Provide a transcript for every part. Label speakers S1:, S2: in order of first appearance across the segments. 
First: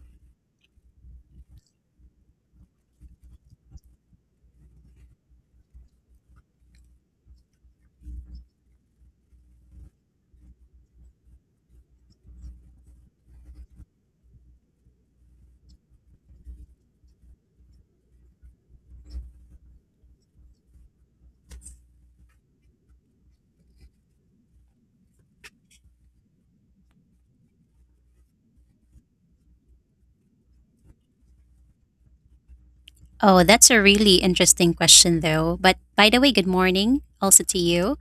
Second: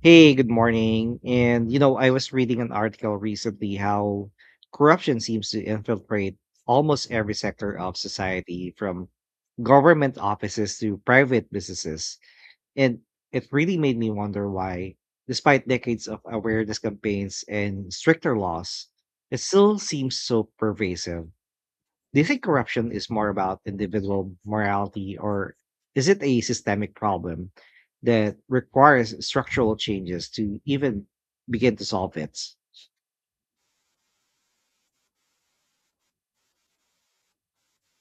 S1: Hey, good morning. And you know, I was reading an article recently how corruption seems to infiltrate almost every sector of society, from government offices to private businesses. And it really made me wonder why, despite decades of awareness campaigns and stricter laws, it still seems so pervasive. Do you think corruption is more about individual morality or is it a systemic problem that requires structural changes to even begin to solve it?
S2: Oh, that's a really interesting question, though. But by the way, good morning also to you.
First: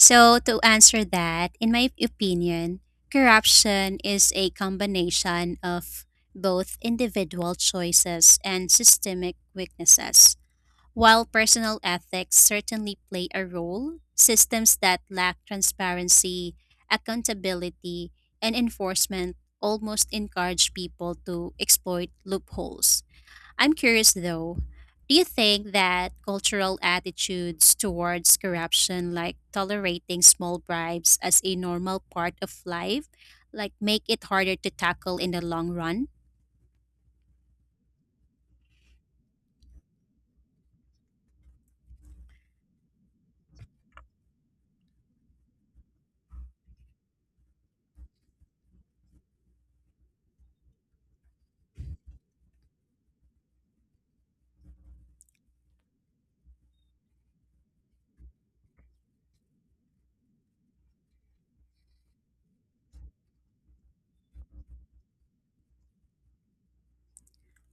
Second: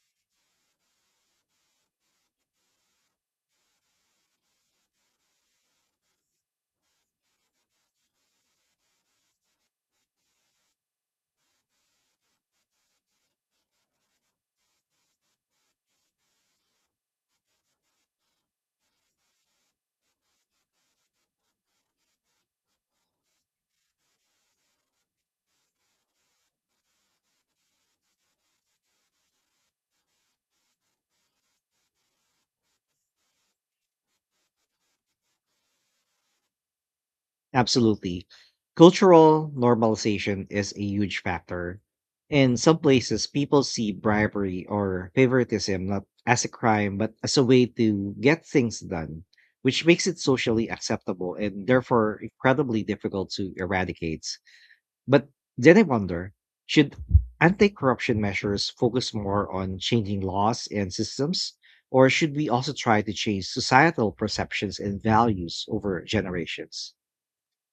S2: So, to answer that, in my opinion, corruption is a combination of both individual choices and systemic weaknesses. While personal ethics certainly play a role, systems that lack transparency, accountability, and enforcement almost encourage people to exploit loopholes. I'm curious though, do you think that cultural attitudes towards corruption, like tolerating small bribes as a normal part of life, like make it harder to tackle in the long run?
S1: Absolutely. Cultural normalization is a huge factor. In some places, people see bribery or favoritism not as a crime, but as a way to get things done, which makes it socially acceptable and therefore incredibly difficult to eradicate. But then I wonder, should anti corruption measures focus more on changing laws and systems, or should we also try to change societal perceptions and values over generations?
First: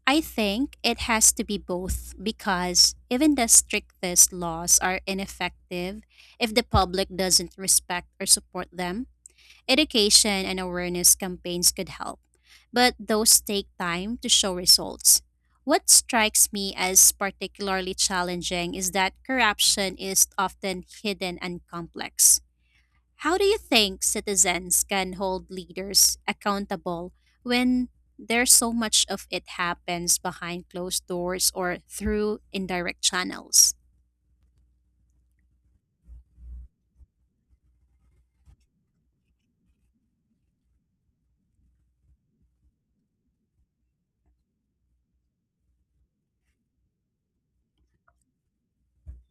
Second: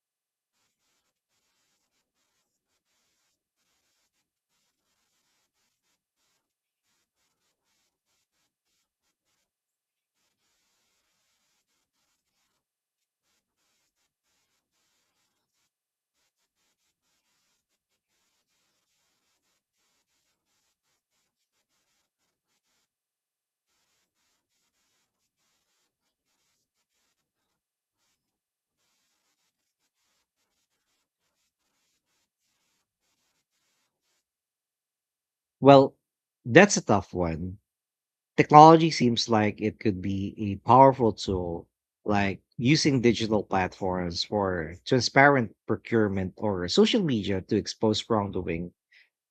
S2: I think it has to be both because even the strictest laws are ineffective if the public doesn't respect or support them. Education and awareness campaigns could help, but those take time to show results. What strikes me as particularly challenging is that corruption is often hidden and complex. How do you think citizens can hold leaders accountable when there's so much of it happens behind closed doors or through indirect channels?
S1: Well, that's a tough one. Technology seems like it could be a powerful tool, like using digital platforms for transparent procurement or social media to expose wrongdoing.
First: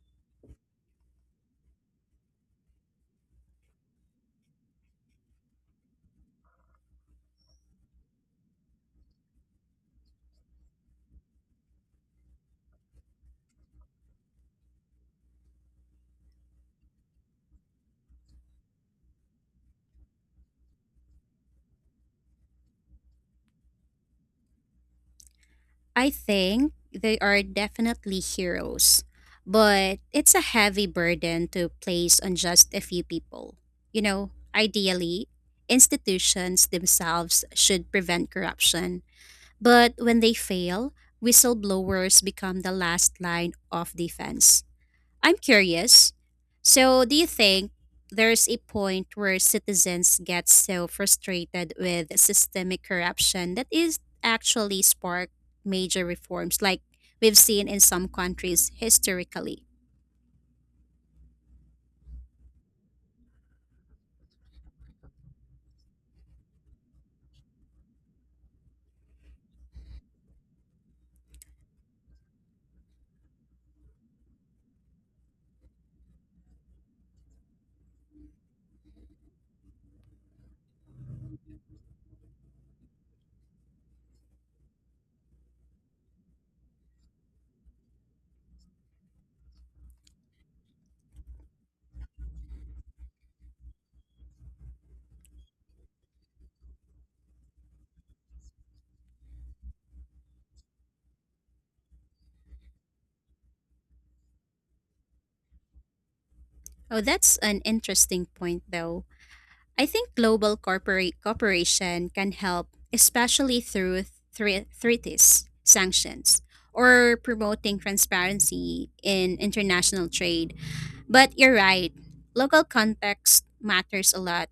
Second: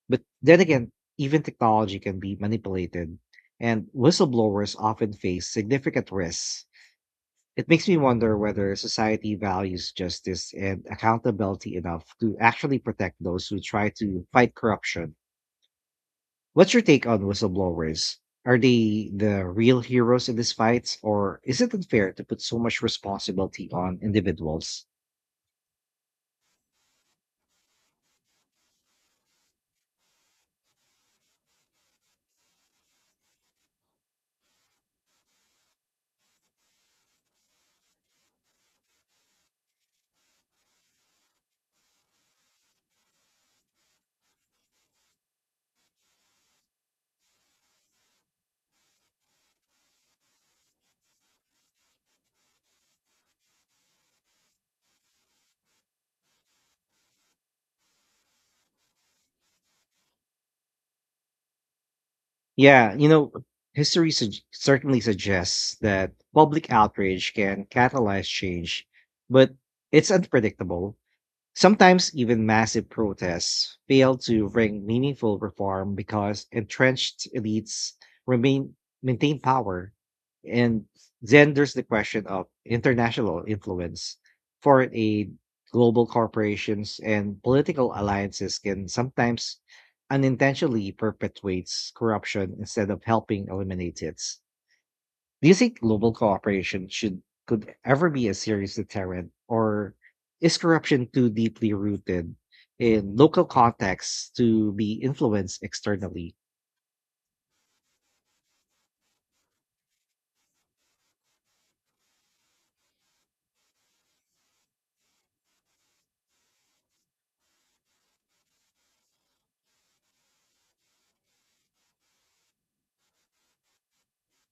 S1: But then again, even technology can be manipulated, and whistleblowers often face significant risks. It makes me wonder whether society values justice and accountability enough to actually protect those who try to fight corruption. What's your take on whistleblowers? Are they the real heroes in these fights, or is it unfair to put so much responsibility on individuals?
S2: I think they are definitely heroes, but it's a heavy burden to place on just a few people. You know, ideally, institutions themselves should prevent corruption, but when they fail, whistleblowers become the last line of defense. I'm curious. So, do you think there's a point where citizens get so frustrated with systemic corruption that is actually spark major reforms like we've seen in some countries historically?
S1: Yeah, you know, certainly suggests that public outrage can catalyze change, but it's unpredictable. Sometimes even massive protests fail to bring meaningful reform because entrenched elites remain maintain power, and then there's the question of international influence, foreign aid, global corporations, and political alliances can sometimes unintentionally perpetuates corruption instead of helping eliminate it. Do you think global cooperation should could ever be a serious deterrent, or is corruption too deeply rooted in local contexts to be influenced externally?
S2: Oh, that's an interesting point though. I think global corporate cooperation can help, especially through treaties, sanctions, or promoting transparency in international trade. But you're right. Local context matters a lot.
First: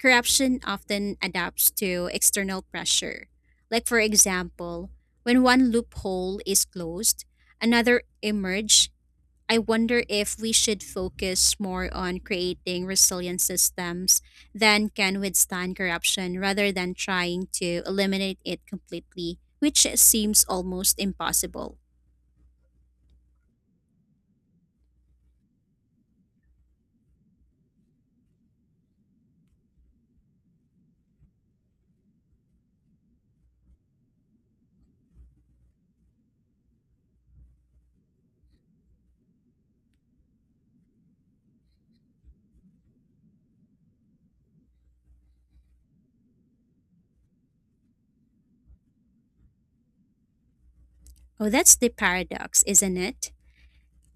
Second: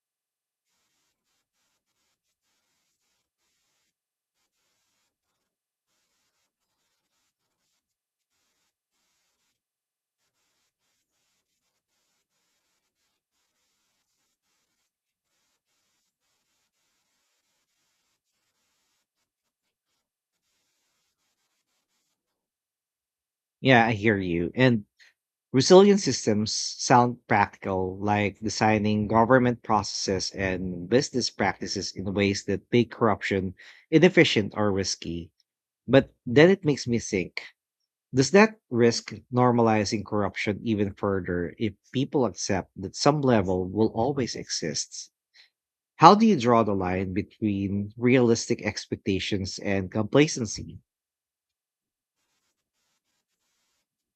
S2: Corruption often adapts to external pressure. Like, for example, when one loophole is closed, another emerge. I wonder if we should focus more on creating resilient systems that can withstand corruption rather than trying to eliminate it completely, which seems almost impossible.
S1: Yeah, I hear you. And resilient systems sound practical, like designing government processes and business practices in ways that make corruption inefficient or risky. But then it makes me think, does that risk normalizing corruption even further if people accept that some level will always exist? How do you draw the line between realistic expectations and complacency?
S2: Oh, that's the paradox, isn't it?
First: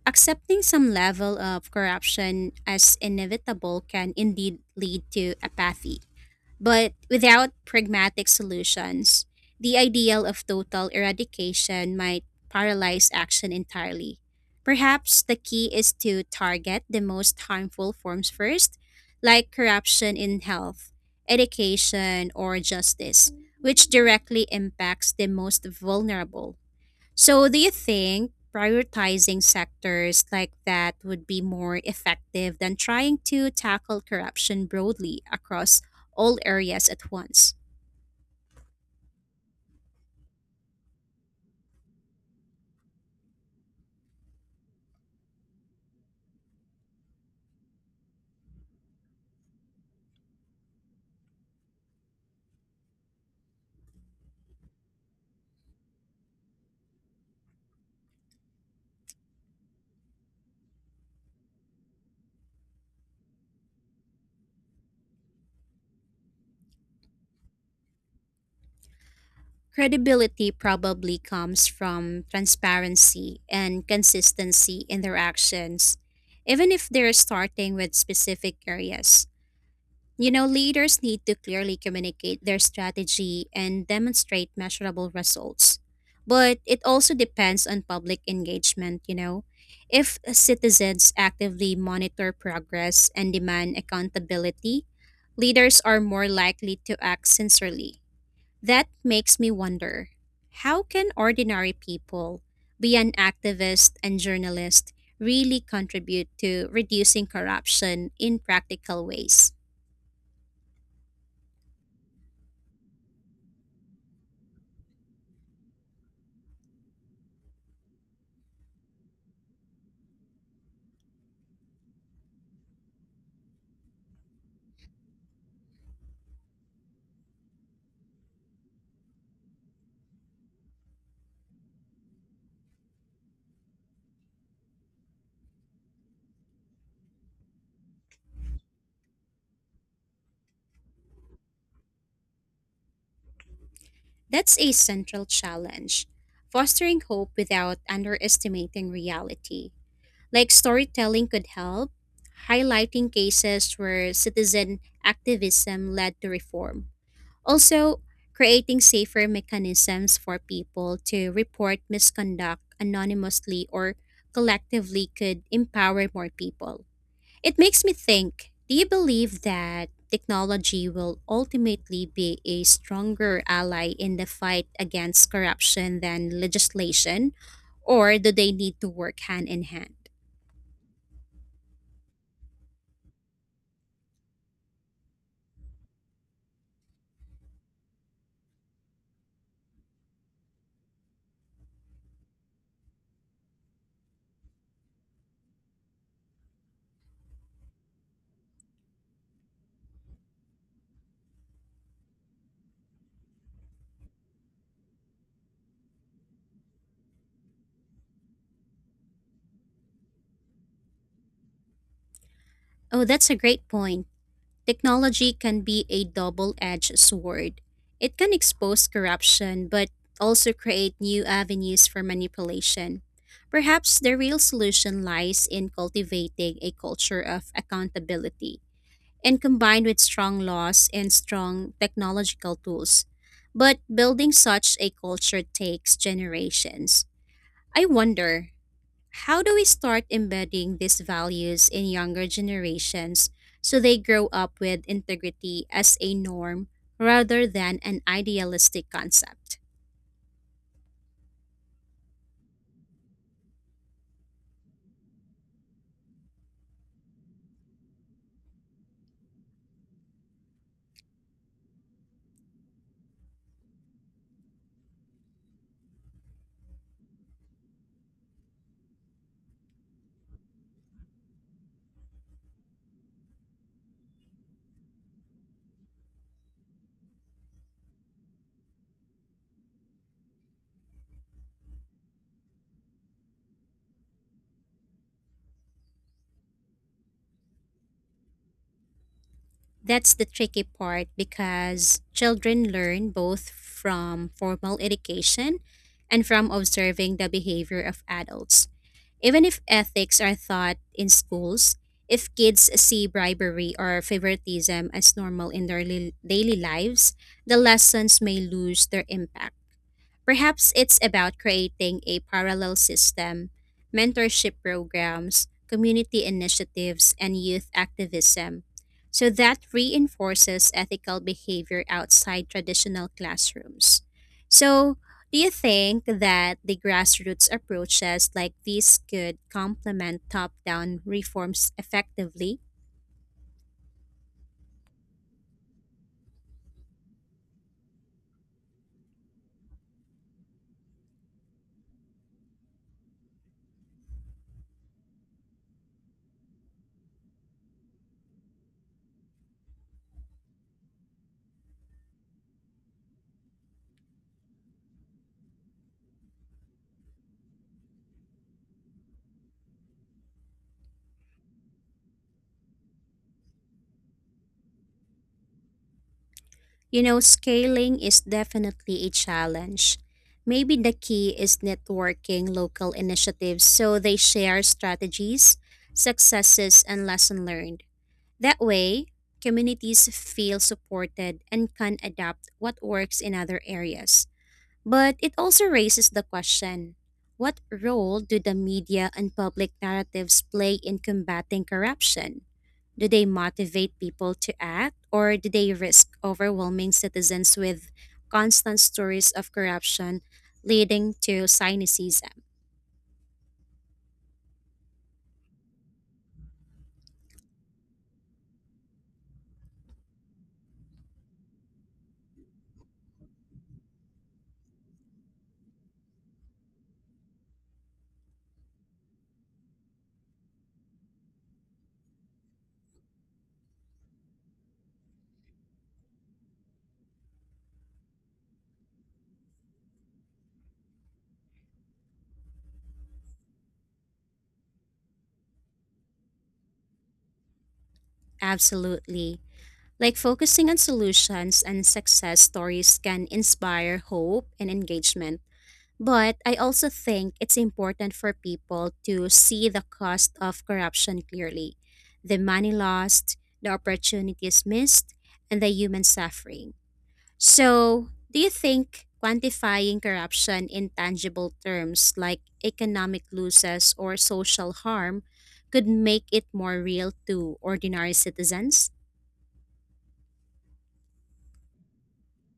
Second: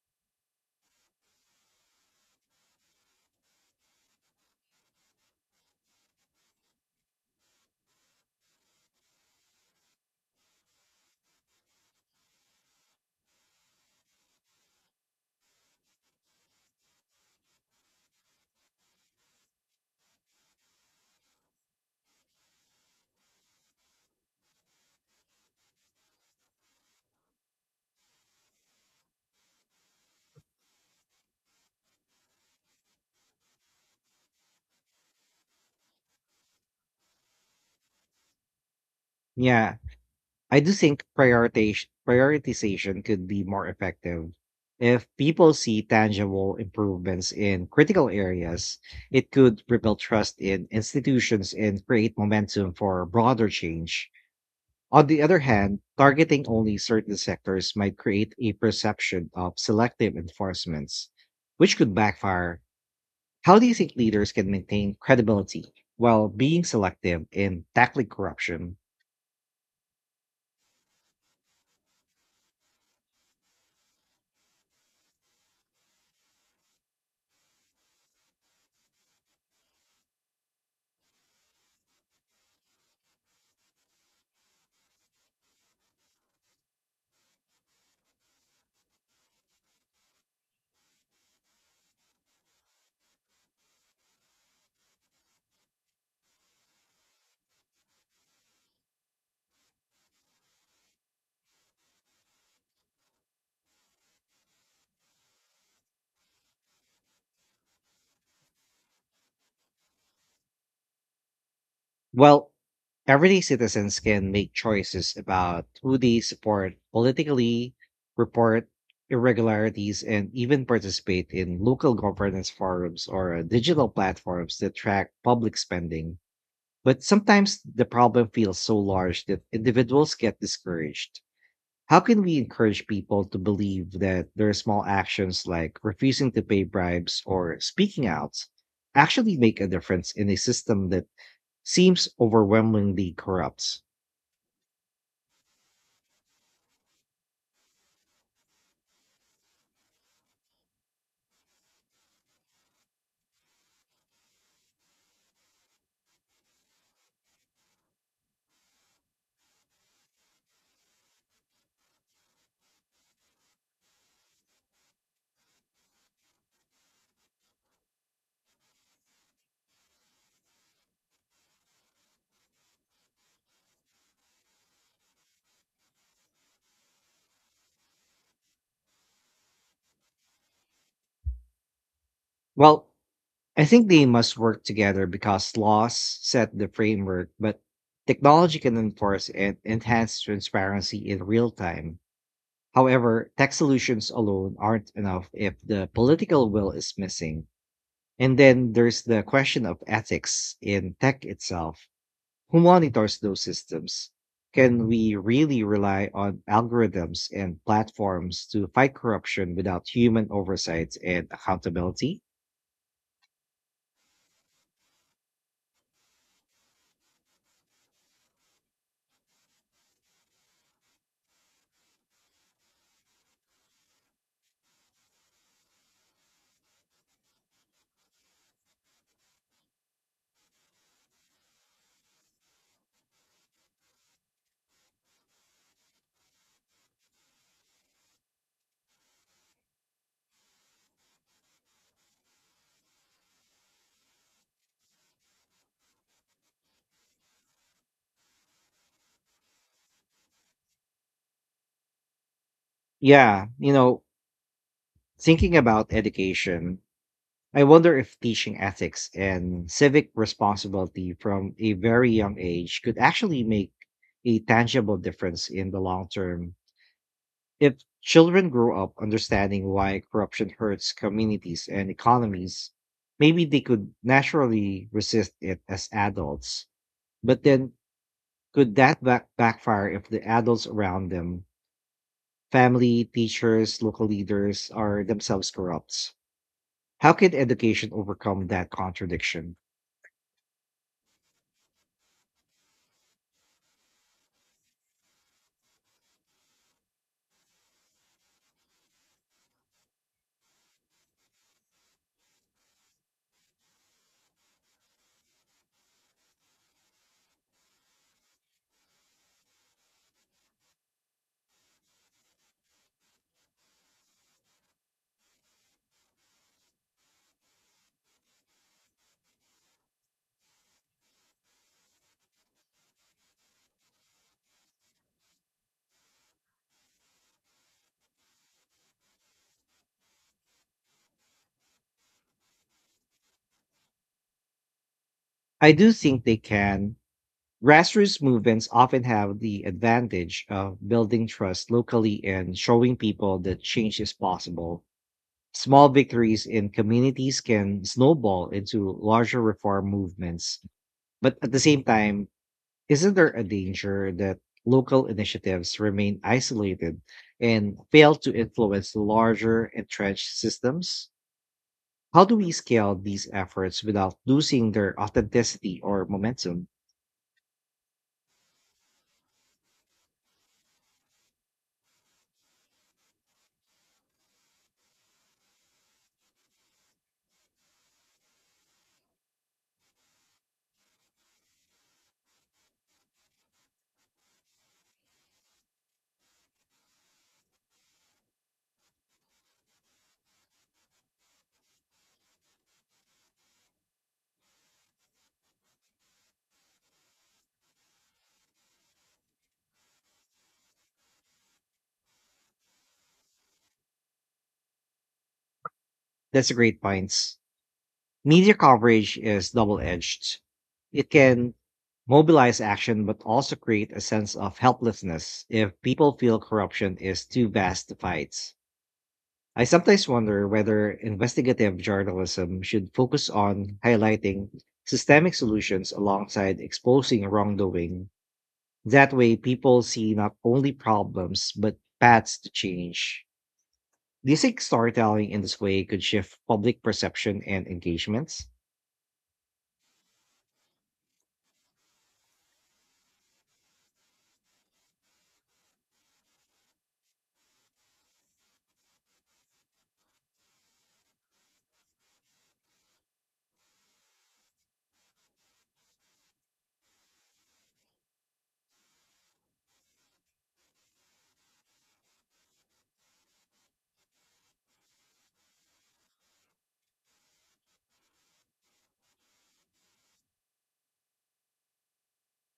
S2: Accepting some level of corruption as inevitable can indeed lead to apathy. But without pragmatic solutions, the ideal of total eradication might paralyze action entirely. Perhaps the key is to target the most harmful forms first, like corruption in health, education, or justice, which directly impacts the most vulnerable. So, do you think prioritizing sectors like that would be more effective than trying to tackle corruption broadly across all areas at once?
S1: Yeah, I do think prioritation prioritization could be more effective. If people see tangible improvements in critical areas, it could rebuild trust in institutions and create momentum for broader change. On the other hand, targeting only certain sectors might create a perception of selective enforcements, which could backfire. How do you think leaders can maintain credibility while being selective in tackling corruption?
S2: Credibility probably comes from transparency and consistency in their actions, even if they're starting with specific areas. You know, leaders need to clearly communicate their strategy and demonstrate measurable results. But it also depends on public engagement, you know. If citizens actively monitor progress and demand accountability, leaders are more likely to act sincerely. That makes me wonder, how can ordinary people, beyond activists and journalists, really contribute to reducing corruption in practical ways?
S1: Well, everyday citizens can make choices about who they support politically, report irregularities, and even participate in local governance forums or digital platforms that track public spending. But sometimes the problem feels so large that individuals get discouraged. How can we encourage people to believe that their small actions, like refusing to pay bribes or speaking out, actually make a difference in a system that seems overwhelmingly corrupt?
S2: That's a central challenge, fostering hope without underestimating reality. Like storytelling could help, highlighting cases where citizen activism led to reform. Also, creating safer mechanisms for people to report misconduct anonymously or collectively could empower more people. It makes me think, do you believe that technology will ultimately be a stronger ally in the fight against corruption than legislation, or do they need to work hand in hand?
S1: Well, I think they must work together because laws set the framework, but technology can enforce and enhance transparency in real time. However, tech solutions alone aren't enough if the political will is missing. And then there's the question of ethics in tech itself. Who monitors those systems? Can we really rely on algorithms and platforms to fight corruption without human oversight and accountability?
S2: Oh, that's a great point. Technology can be a double edged sword. It can expose corruption, but also create new avenues for manipulation. Perhaps the real solution lies in cultivating a culture of accountability and combined with strong laws and strong technological tools. But building such a culture takes generations. I wonder, how do we start embedding these values in younger generations so they grow up with integrity as a norm rather than an idealistic concept?
S1: Yeah, you know, thinking about education, I wonder if teaching ethics and civic responsibility from a very young age could actually make a tangible difference in the long term. If children grow up understanding why corruption hurts communities and economies, maybe they could naturally resist it as adults. But then, could that backfire if the adults around them, family, teachers, local leaders, are themselves corrupt? How can education overcome that contradiction?
S2: That's the tricky part because children learn both from formal education and from observing the behavior of adults. Even if ethics are taught in schools, if kids see bribery or favoritism as normal in their daily lives, the lessons may lose their impact. Perhaps it's about creating a parallel system, mentorship programs, community initiatives, and youth activism. So that reinforces ethical behavior outside traditional classrooms. So, do you think that the grassroots approaches like these could complement top down reforms effectively?
S1: I do think they can. Grassroots movements often have the advantage of building trust locally and showing people that change is possible. Small victories in communities can snowball into larger reform movements. But at the same time, isn't there a danger that local initiatives remain isolated and fail to influence larger entrenched systems? How do we scale these efforts without losing their authenticity or momentum?
S2: You know, scaling is definitely a challenge. Maybe the key is networking local initiatives so they share strategies, successes, and lessons learned. That way, communities feel supported and can adapt what works in other areas. But it also raises the question, what role do the media and public narratives play in combating corruption? Do they motivate people to act, or do they risk overwhelming citizens with constant stories of corruption leading to cynicism?
S1: That's a great points. Media coverage is double edged. It can mobilize action, but also create a sense of helplessness if people feel corruption is too vast to fight. I sometimes wonder whether investigative journalism should focus on highlighting systemic solutions alongside exposing wrongdoing. That way, people see not only problems, but paths to change. Do you think storytelling in this way could shift public perception and engagement?
S2: Absolutely. Like focusing on solutions and success stories can inspire hope and engagement. But I also think it's important for people to see the cost of corruption clearly, the money lost, the opportunities missed, and the human suffering. So, do you think quantifying corruption in tangible terms like economic losses or social harm could make it more real to ordinary citizens?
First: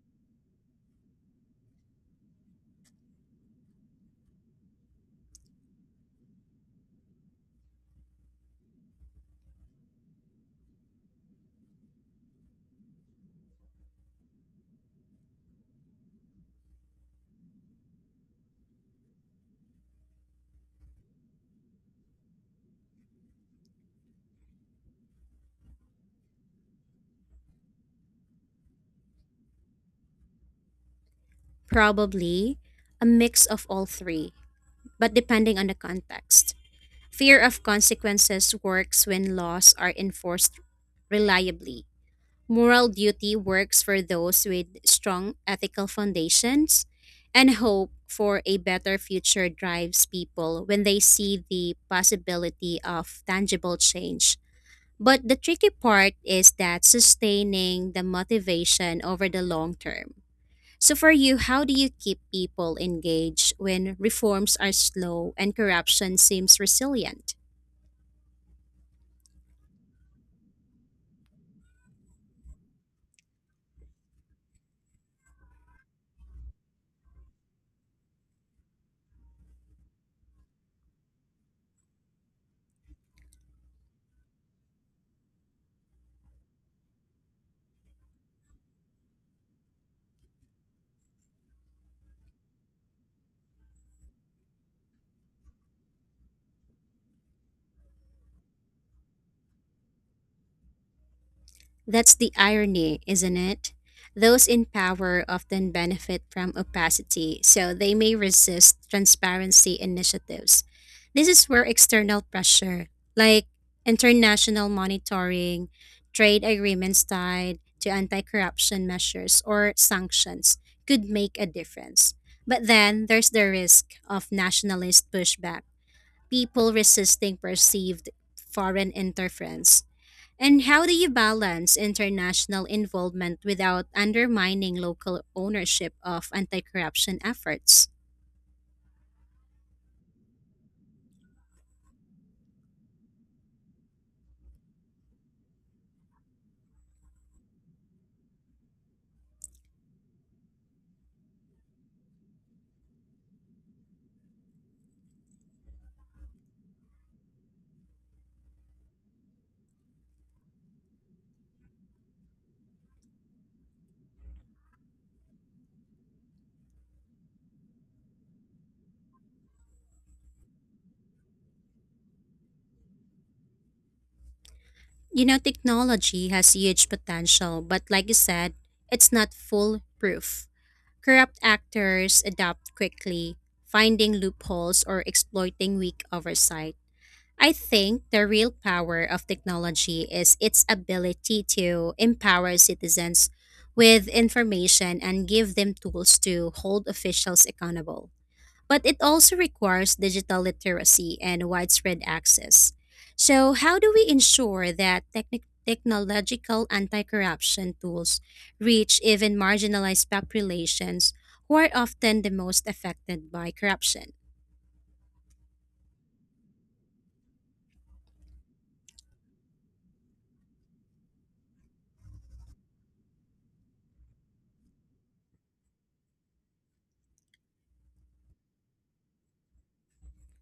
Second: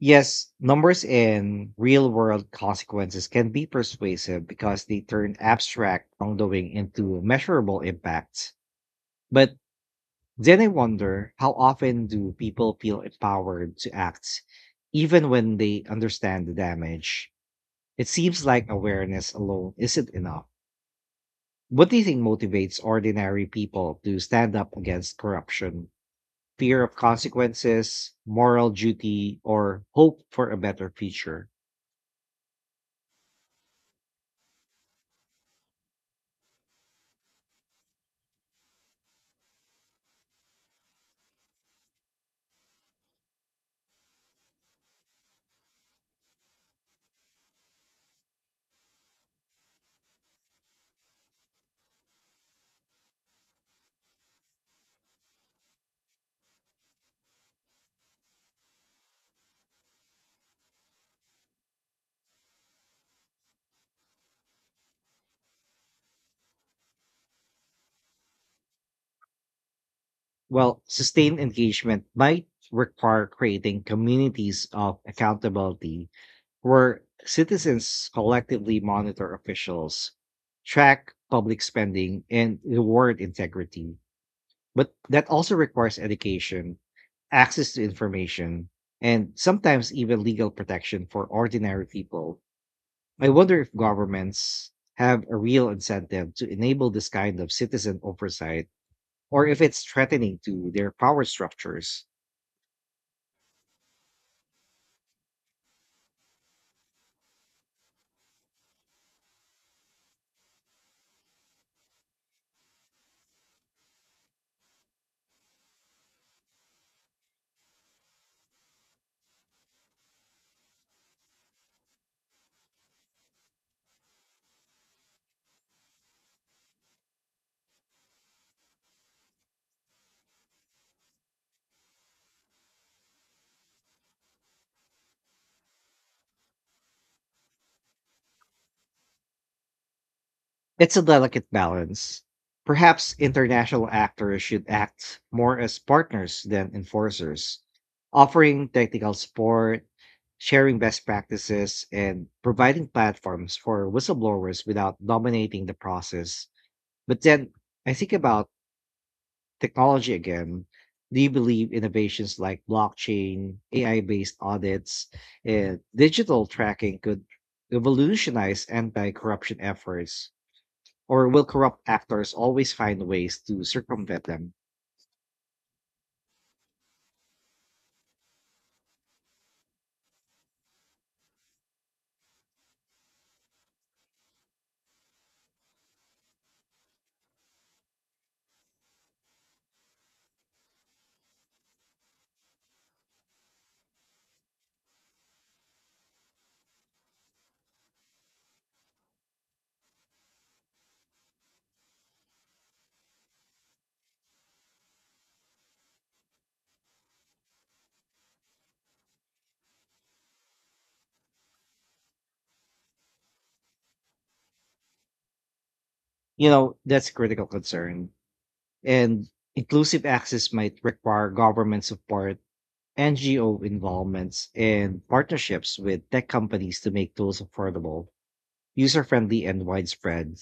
S1: Yes, numbers and real world consequences can be persuasive because they turn abstract wrongdoing into measurable impacts. But then I wonder, how often do people feel empowered to act, even when they understand the damage? It seems like awareness alone isn't enough. What do you think motivates ordinary people to stand up against corruption? Fear of consequences, moral duty, or hope for a better future?
S2: Probably a mix of all three, but depending on the context. Fear of consequences works when laws are enforced reliably. Moral duty works for those with strong ethical foundations, and hope for a better future drives people when they see the possibility of tangible change. But the tricky part is that sustaining the motivation over the long term. So, for you, how do you keep people engaged when reforms are slow and corruption seems resilient?
S1: Well, sustained engagement might require creating communities of accountability where citizens collectively monitor officials, track public spending, and reward integrity. But that also requires education, access to information, and sometimes even legal protection for ordinary people. I wonder if governments have a real incentive to enable this kind of citizen oversight, or if it's threatening to their power structures.
S2: That's the irony, isn't it? Those in power often benefit from opacity, so they may resist transparency initiatives. This is where external pressure, like international monitoring, trade agreements tied to anti corruption measures, or sanctions, could make a difference. But then there's the risk of nationalist pushback, people resisting perceived foreign interference. And how do you balance international involvement without undermining local ownership of anti corruption efforts?
S1: It's a delicate balance. Perhaps international actors should act more as partners than enforcers, offering technical support, sharing best practices, and providing platforms for whistleblowers without dominating the process. But then I think about technology again. Do you believe innovations like blockchain, AI based audits, and digital tracking could revolutionize anti corruption efforts? Or will corrupt actors always find ways to circumvent them?
S2: You know, technology has huge potential, but like you said, it's not foolproof. Corrupt actors adapt quickly, finding loopholes or exploiting weak oversight. I think the real power of technology is its ability to empower citizens with information and give them tools to hold officials accountable. But it also requires digital literacy and widespread access. So, how do we ensure that technological anti corruption tools reach even marginalized populations who are often the most affected by corruption?
S1: You know, that's a critical concern. And inclusive access might require government support, NGO involvements, and partnerships with tech companies to make tools affordable, user friendly, and widespread.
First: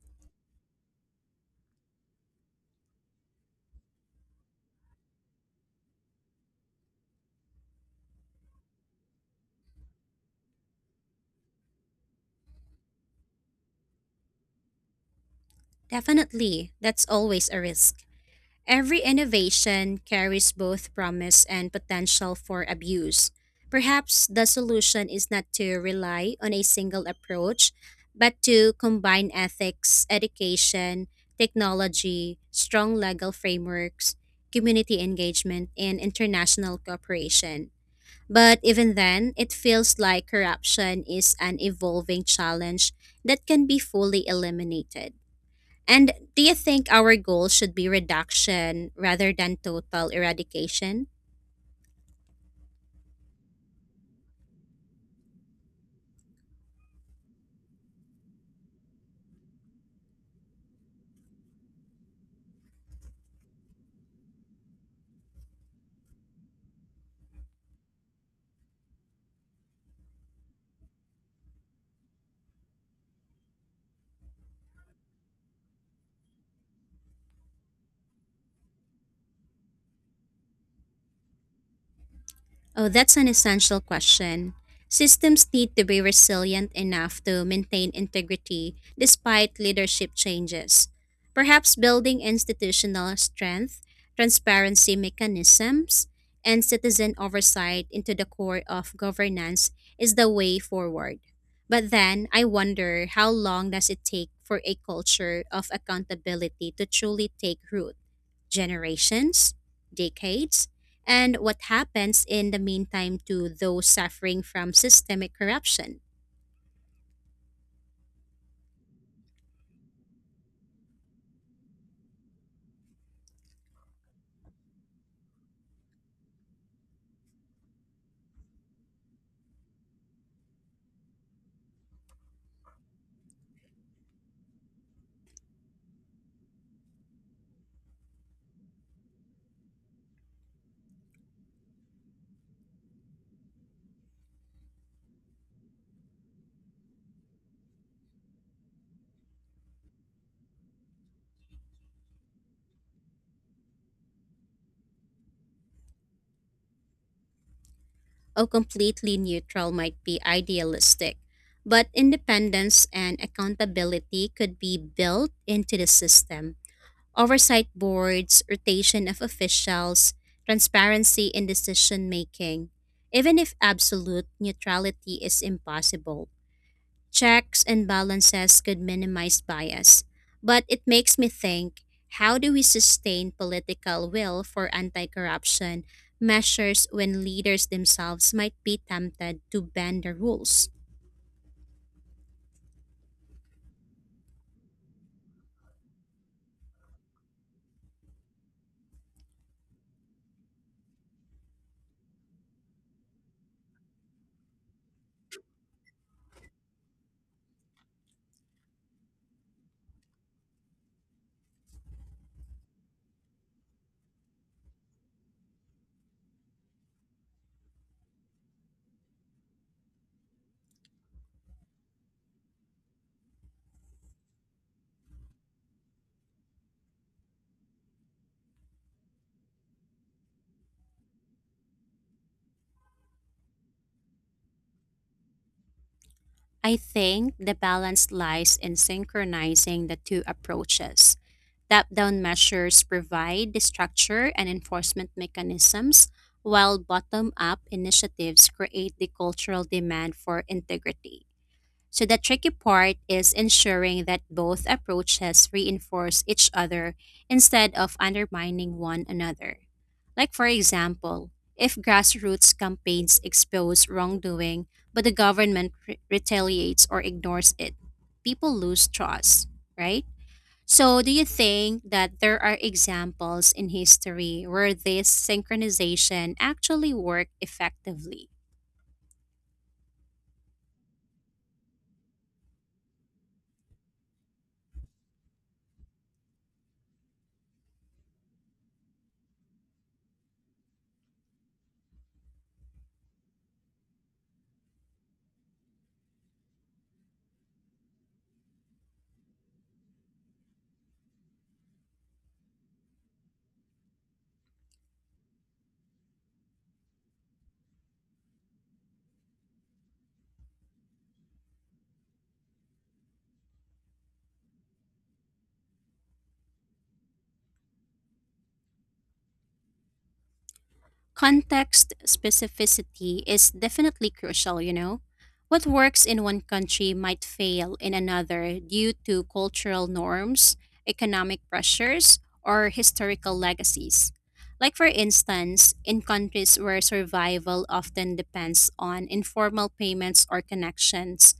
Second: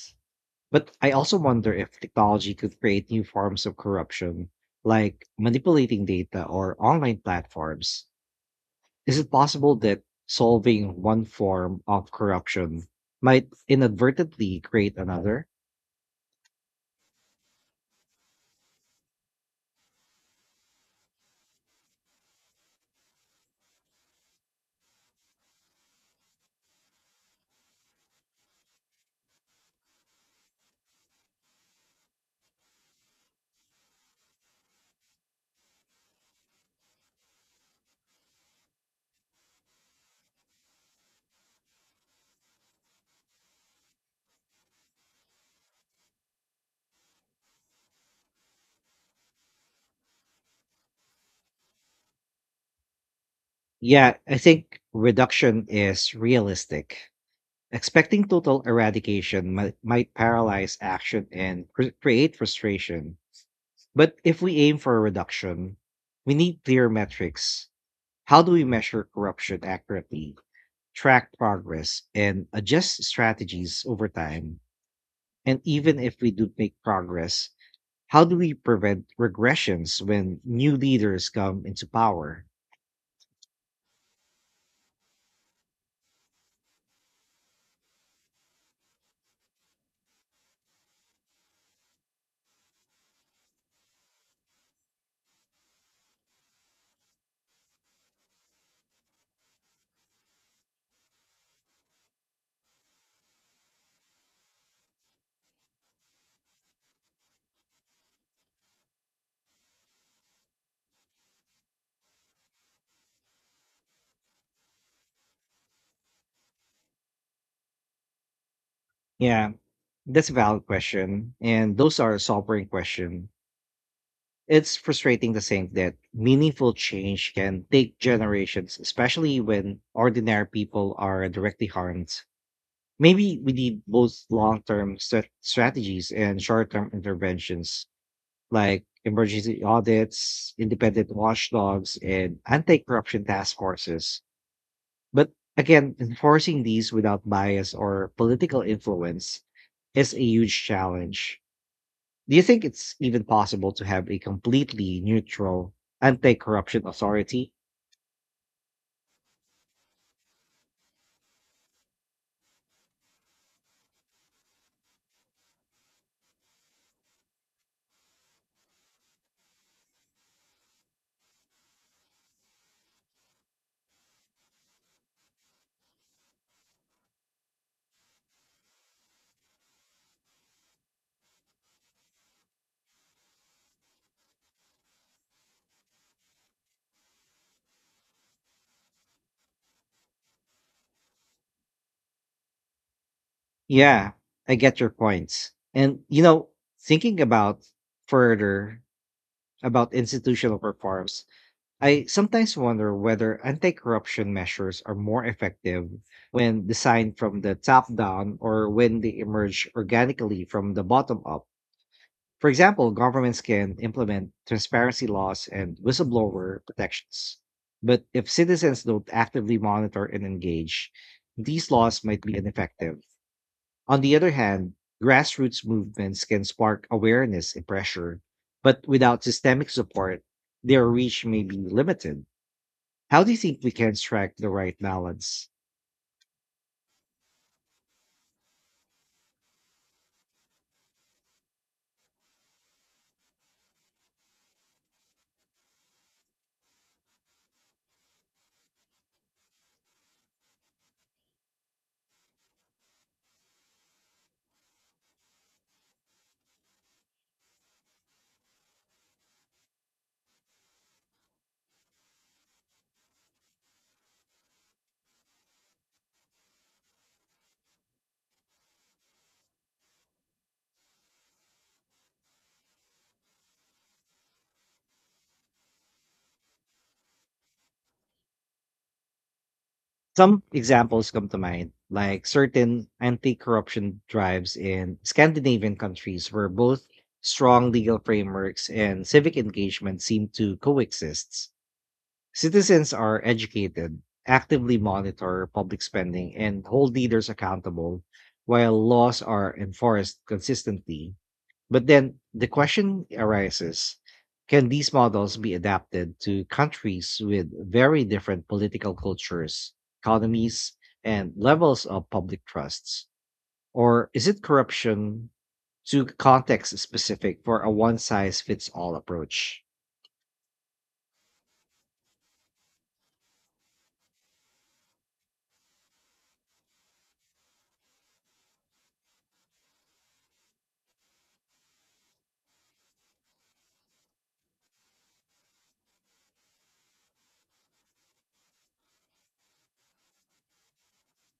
S1: But I also wonder if technology could create new forms of corruption, like manipulating data or online platforms. Is it possible that solving one form of corruption might inadvertently create another?
S2: Definitely, that's always a risk. Every innovation carries both promise and potential for abuse. Perhaps the solution is not to rely on a single approach, but to combine ethics, education, technology, strong legal frameworks, community engagement, and international cooperation. But even then, it feels like corruption is an evolving challenge that can be fully eliminated. And do you think our goal should be reduction rather than total eradication?
S1: Yeah, I think reduction is realistic. Expecting total eradication might paralyze action and create frustration. But if we aim for a reduction, we need clear metrics. How do we measure corruption accurately, track progress, and adjust strategies over time? And even if we do make progress, how do we prevent regressions when new leaders come into power?
S2: Oh, that's an essential question. Systems need to be resilient enough to maintain integrity despite leadership changes. Perhaps building institutional strength, transparency mechanisms, and citizen oversight into the core of governance is the way forward. But then I wonder, how long does it take for a culture of accountability to truly take root? Generations, decades, and what happens in the meantime to those suffering from systemic corruption?
S1: Yeah, that's a valid question. And those are a sobering question. It's frustrating to think that meaningful change can take generations, especially when ordinary people are directly harmed. Maybe we need both long term strategies and short term interventions like emergency audits, independent watchdogs, and anti corruption task forces. But again, enforcing these without bias or political influence is a huge challenge. Do you think it's even possible to have a completely neutral anti corruption authority?
S2: A completely neutral might be idealistic, but independence and accountability could be built into the system. Oversight boards, rotation of officials, transparency in decision making, even if absolute neutrality is impossible. Checks and balances could minimize bias, but it makes me think, how do we sustain political will for anti corruption measures when leaders themselves might be tempted to bend the rules?
S1: Yeah, I get your points. And, you know, thinking about further about institutional reforms, I sometimes wonder whether anti corruption measures are more effective when designed from the top down or when they emerge organically from the bottom up. For example, governments can implement transparency laws and whistleblower protections. But if citizens don't actively monitor and engage, these laws might be ineffective. On the other hand, grassroots movements can spark awareness and pressure, but without systemic support, their reach may be limited. How do you think we can strike the right balance?
S2: I think the balance lies in synchronizing the two approaches. Top down measures provide the structure and enforcement mechanisms, while bottom up initiatives create the cultural demand for integrity. So the tricky part is ensuring that both approaches reinforce each other instead of undermining one another. Like for example, if grassroots campaigns expose wrongdoing but the government retaliates or ignores it, people lose trust, right? So do you think that there are examples in history where this synchronization actually worked effectively?
S1: Some examples come to mind, like certain anti-corruption drives in Scandinavian countries where both strong legal frameworks and civic engagement seem to coexist. Citizens are educated, actively monitor public spending, and hold leaders accountable, while laws are enforced consistently. But then the question arises, can these models be adapted to countries with very different political cultures, economies, and levels of public trusts? Or is it corruption too context specific for a one size fits all approach?
S2: Context specificity is definitely crucial, you know. What works in one country might fail in another due to cultural norms, economic pressures, or historical legacies. Like, for instance, in countries where survival often depends on informal payments or connections,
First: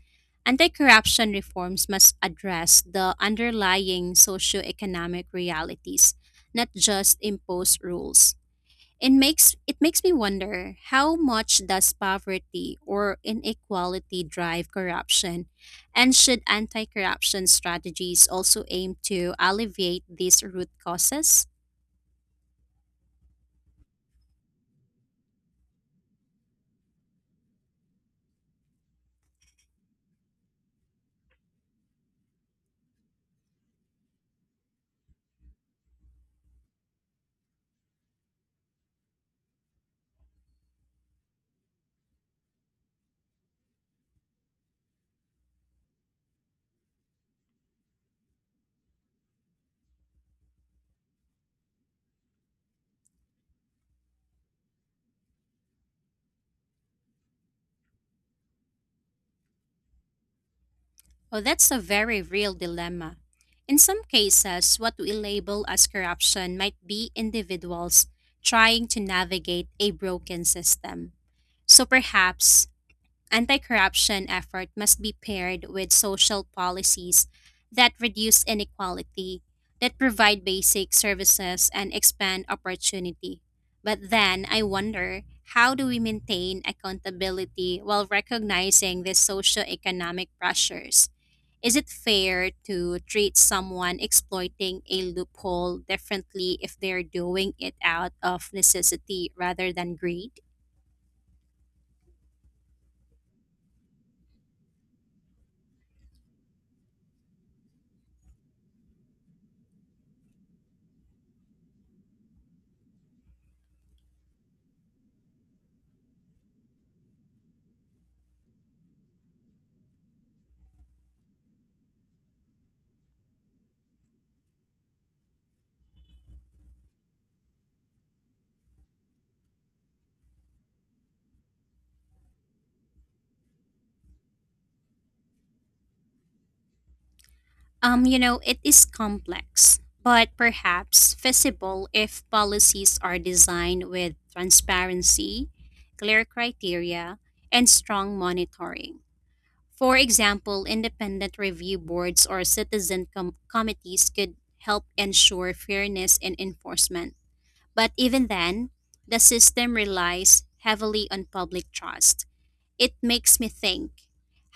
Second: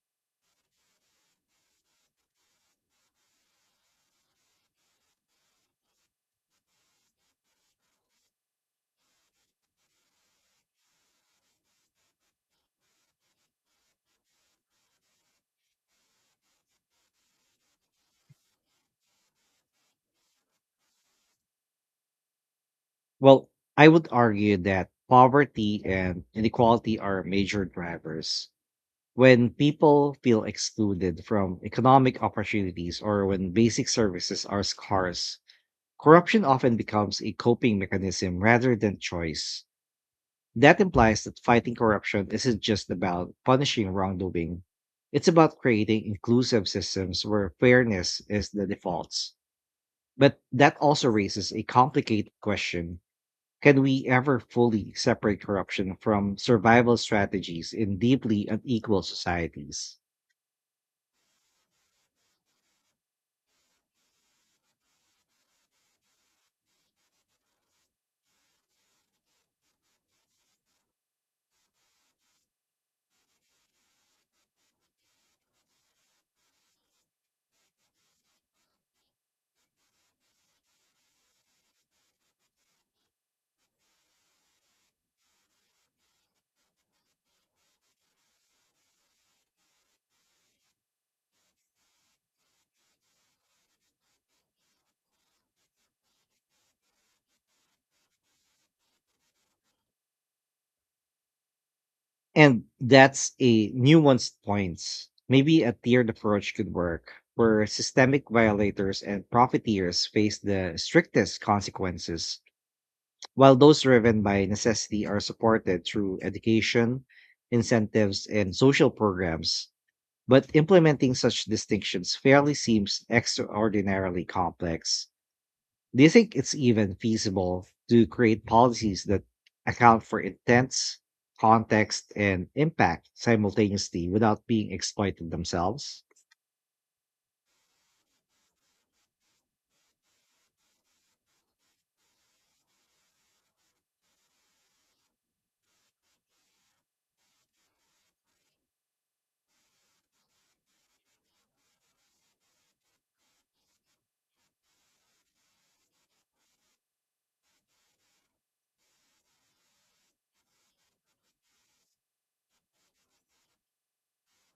S2: anti corruption reforms must address the underlying socioeconomic realities, not just impose rules. It makes me wonder, how much does poverty or inequality drive corruption and should anti-corruption strategies also aim to alleviate these root causes?
S1: Well, I would argue that poverty and inequality are major drivers. When people feel excluded from economic opportunities or when basic services are scarce, corruption often becomes a coping mechanism rather than choice. That implies that fighting corruption isn't just about punishing wrongdoing. It's about creating inclusive systems where fairness is the default. But that also raises a complicated question. Can we ever fully separate corruption from survival strategies in deeply unequal societies?
S2: Oh, that's a very real dilemma. In some cases, what we label as corruption might be individuals trying to navigate a broken system. So perhaps anti corruption effort must be paired with social policies that reduce inequality, that provide basic services, and expand opportunity. But then I wonder, how do we maintain accountability while recognizing these socioeconomic pressures? Is it fair to treat someone exploiting a loophole differently if they're doing it out of necessity rather than greed?
S1: And that's a nuanced point. Maybe a tiered approach could work, where systemic violators and profiteers face the strictest consequences, while those driven by necessity are supported through education, incentives, and social programs. But implementing such distinctions fairly seems extraordinarily complex. Do you think it's even feasible to create policies that account for intents, context, and impact simultaneously without being exploited themselves?
S2: You know, it is complex, but perhaps feasible if policies are designed with transparency, clear criteria, and strong monitoring. For example, independent review boards or committees could help ensure fairness in enforcement. But even then, the system relies heavily on public trust. It makes me think,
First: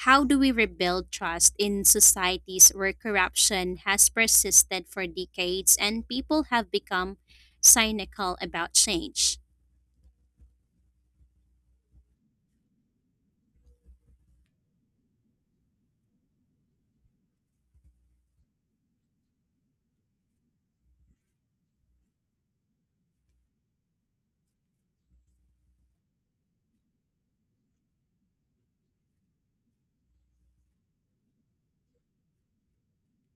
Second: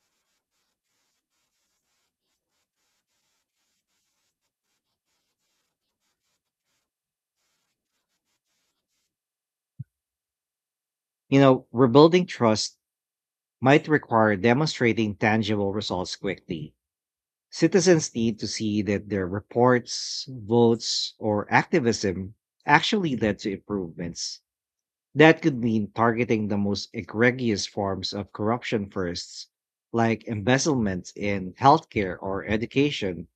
S2: how do we rebuild trust in societies where corruption has persisted for decades and people have become cynical about change?
S1: You know, rebuilding trust might require demonstrating tangible results quickly. Citizens need to see that their reports, votes, or activism actually led to improvements. That could mean targeting the most egregious forms of corruption first, like embezzlement in healthcare or education,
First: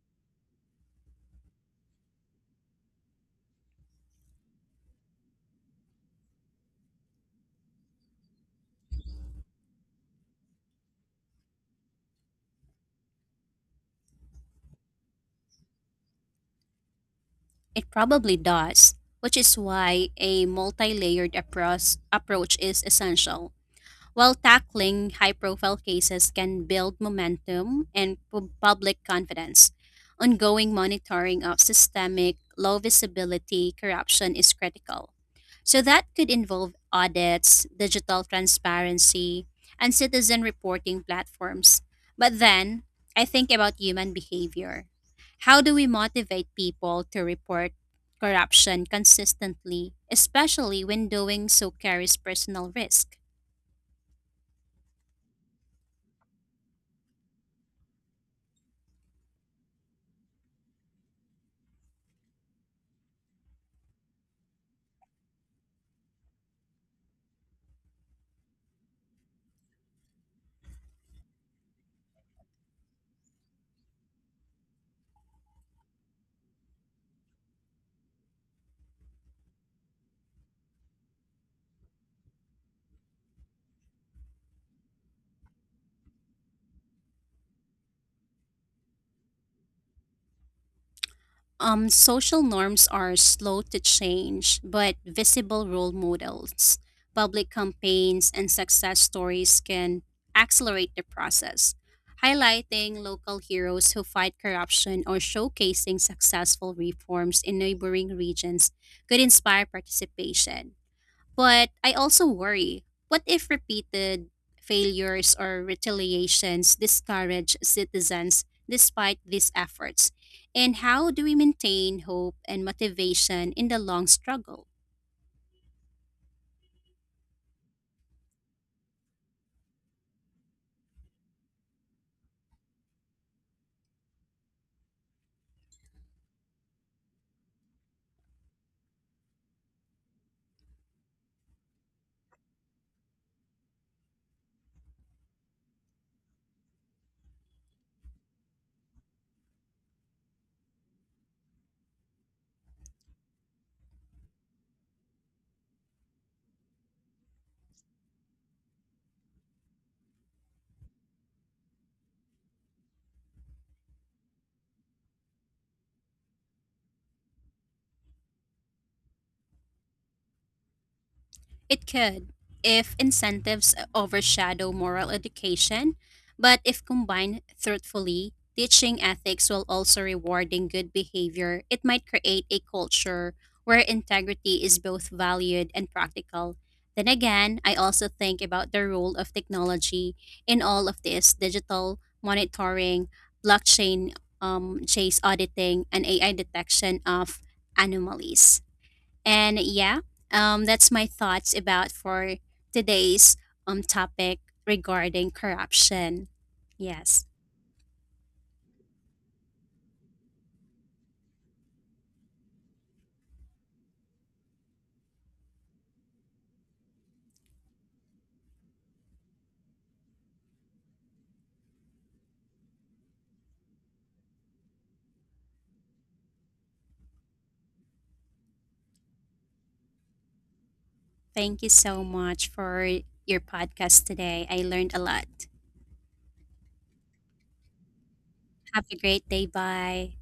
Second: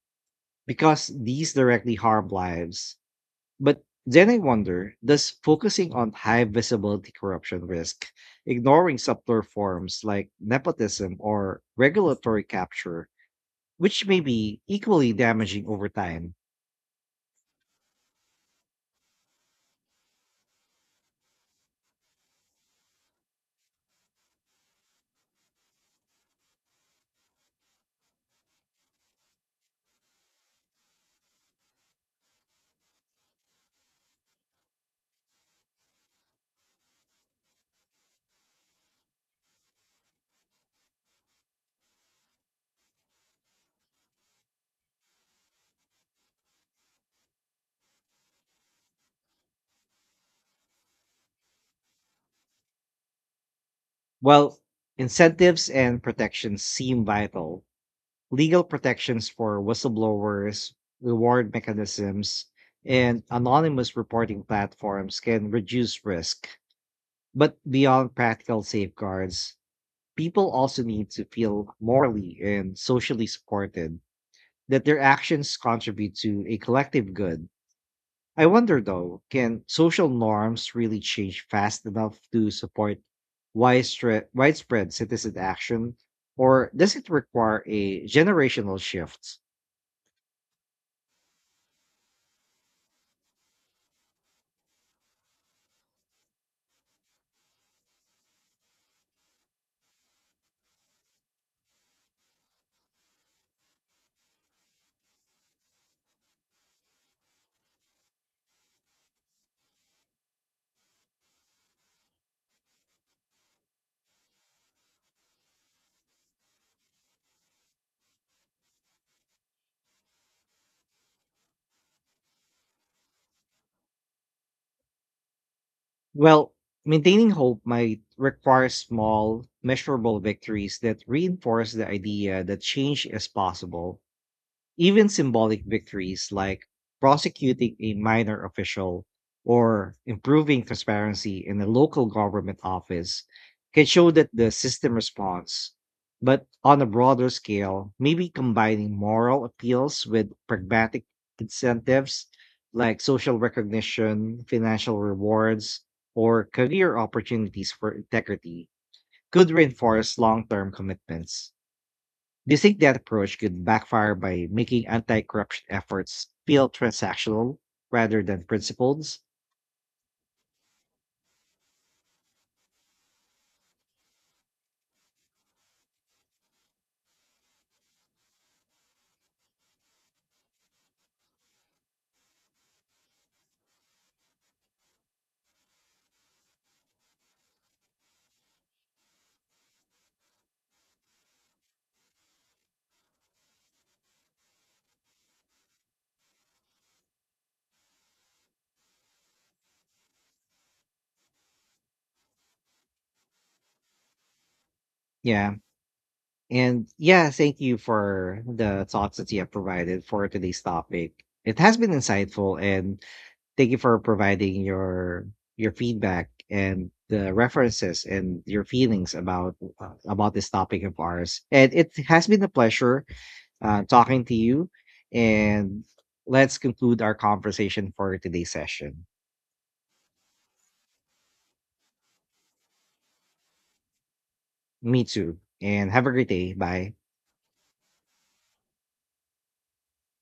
S1: because these directly harm lives. But then I wonder, does focusing on high visibility corruption risk ignoring subtler forms like nepotism or regulatory capture, which may be equally damaging over time?
S2: It probably does, which is why a multi layered approach is essential. While tackling high profile cases can build momentum and public confidence. Ongoing monitoring of systemic, low visibility corruption is critical. So, that could involve audits, digital transparency, and citizen reporting platforms. But then, I think about human behavior. How do we motivate people to report corruption consistently, especially when doing so carries personal risk?
S1: Well, incentives and protections seem vital: legal protections for whistleblowers, reward mechanisms, and anonymous reporting platforms can reduce risk. But beyond practical safeguards, people also need to feel morally and socially supported, that their actions contribute to a collective good. I wonder though, can social norms really change fast enough to support widespread citizen action, or does it require a generational shift?
S2: Social norms are slow to change, but visible role models, public campaigns, and success stories can accelerate the process, highlighting local heroes who fight corruption or showcasing successful reforms in neighboring regions could inspire participation. But I also worry, what if repeated failures or retaliations discourage citizens despite these efforts? And how do we maintain hope and motivation in the long struggle?
S1: Well, maintaining hope might require small, measurable victories that reinforce the idea that change is possible. Even symbolic victories like prosecuting a minor official or improving transparency in a local government office can show that the system responds. But on a broader scale, maybe combining moral appeals with pragmatic incentives like social recognition, financial rewards, or career opportunities for integrity could reinforce long term commitments. Do you think that approach could backfire by making anti-corruption efforts feel transactional rather than principled?
S2: It could, if incentives overshadow moral education, but if combined thoughtfully, teaching ethics while also rewarding good behavior, it might create a culture where integrity is both valued and practical. Then again, I also think about the role of technology in all of this, digital monitoring, blockchain, chase auditing, and AI detection of anomalies. And yeah, that's my thoughts about for today's topic regarding
S1: Yeah.
S2: corruption.
S1: And
S2: Yes,
S1: yeah, thank you for the thoughts that you have provided for today's topic. It has been insightful, and thank you for providing your feedback and the references and your feelings about this topic of ours. And it has been a pleasure talking to you and let's conclude our conversation for today's session.
S2: thank you so much for your podcast today. I learned a
S1: Me
S2: lot.
S1: too. And have a great day. Bye.
S2: Have a great day. Bye.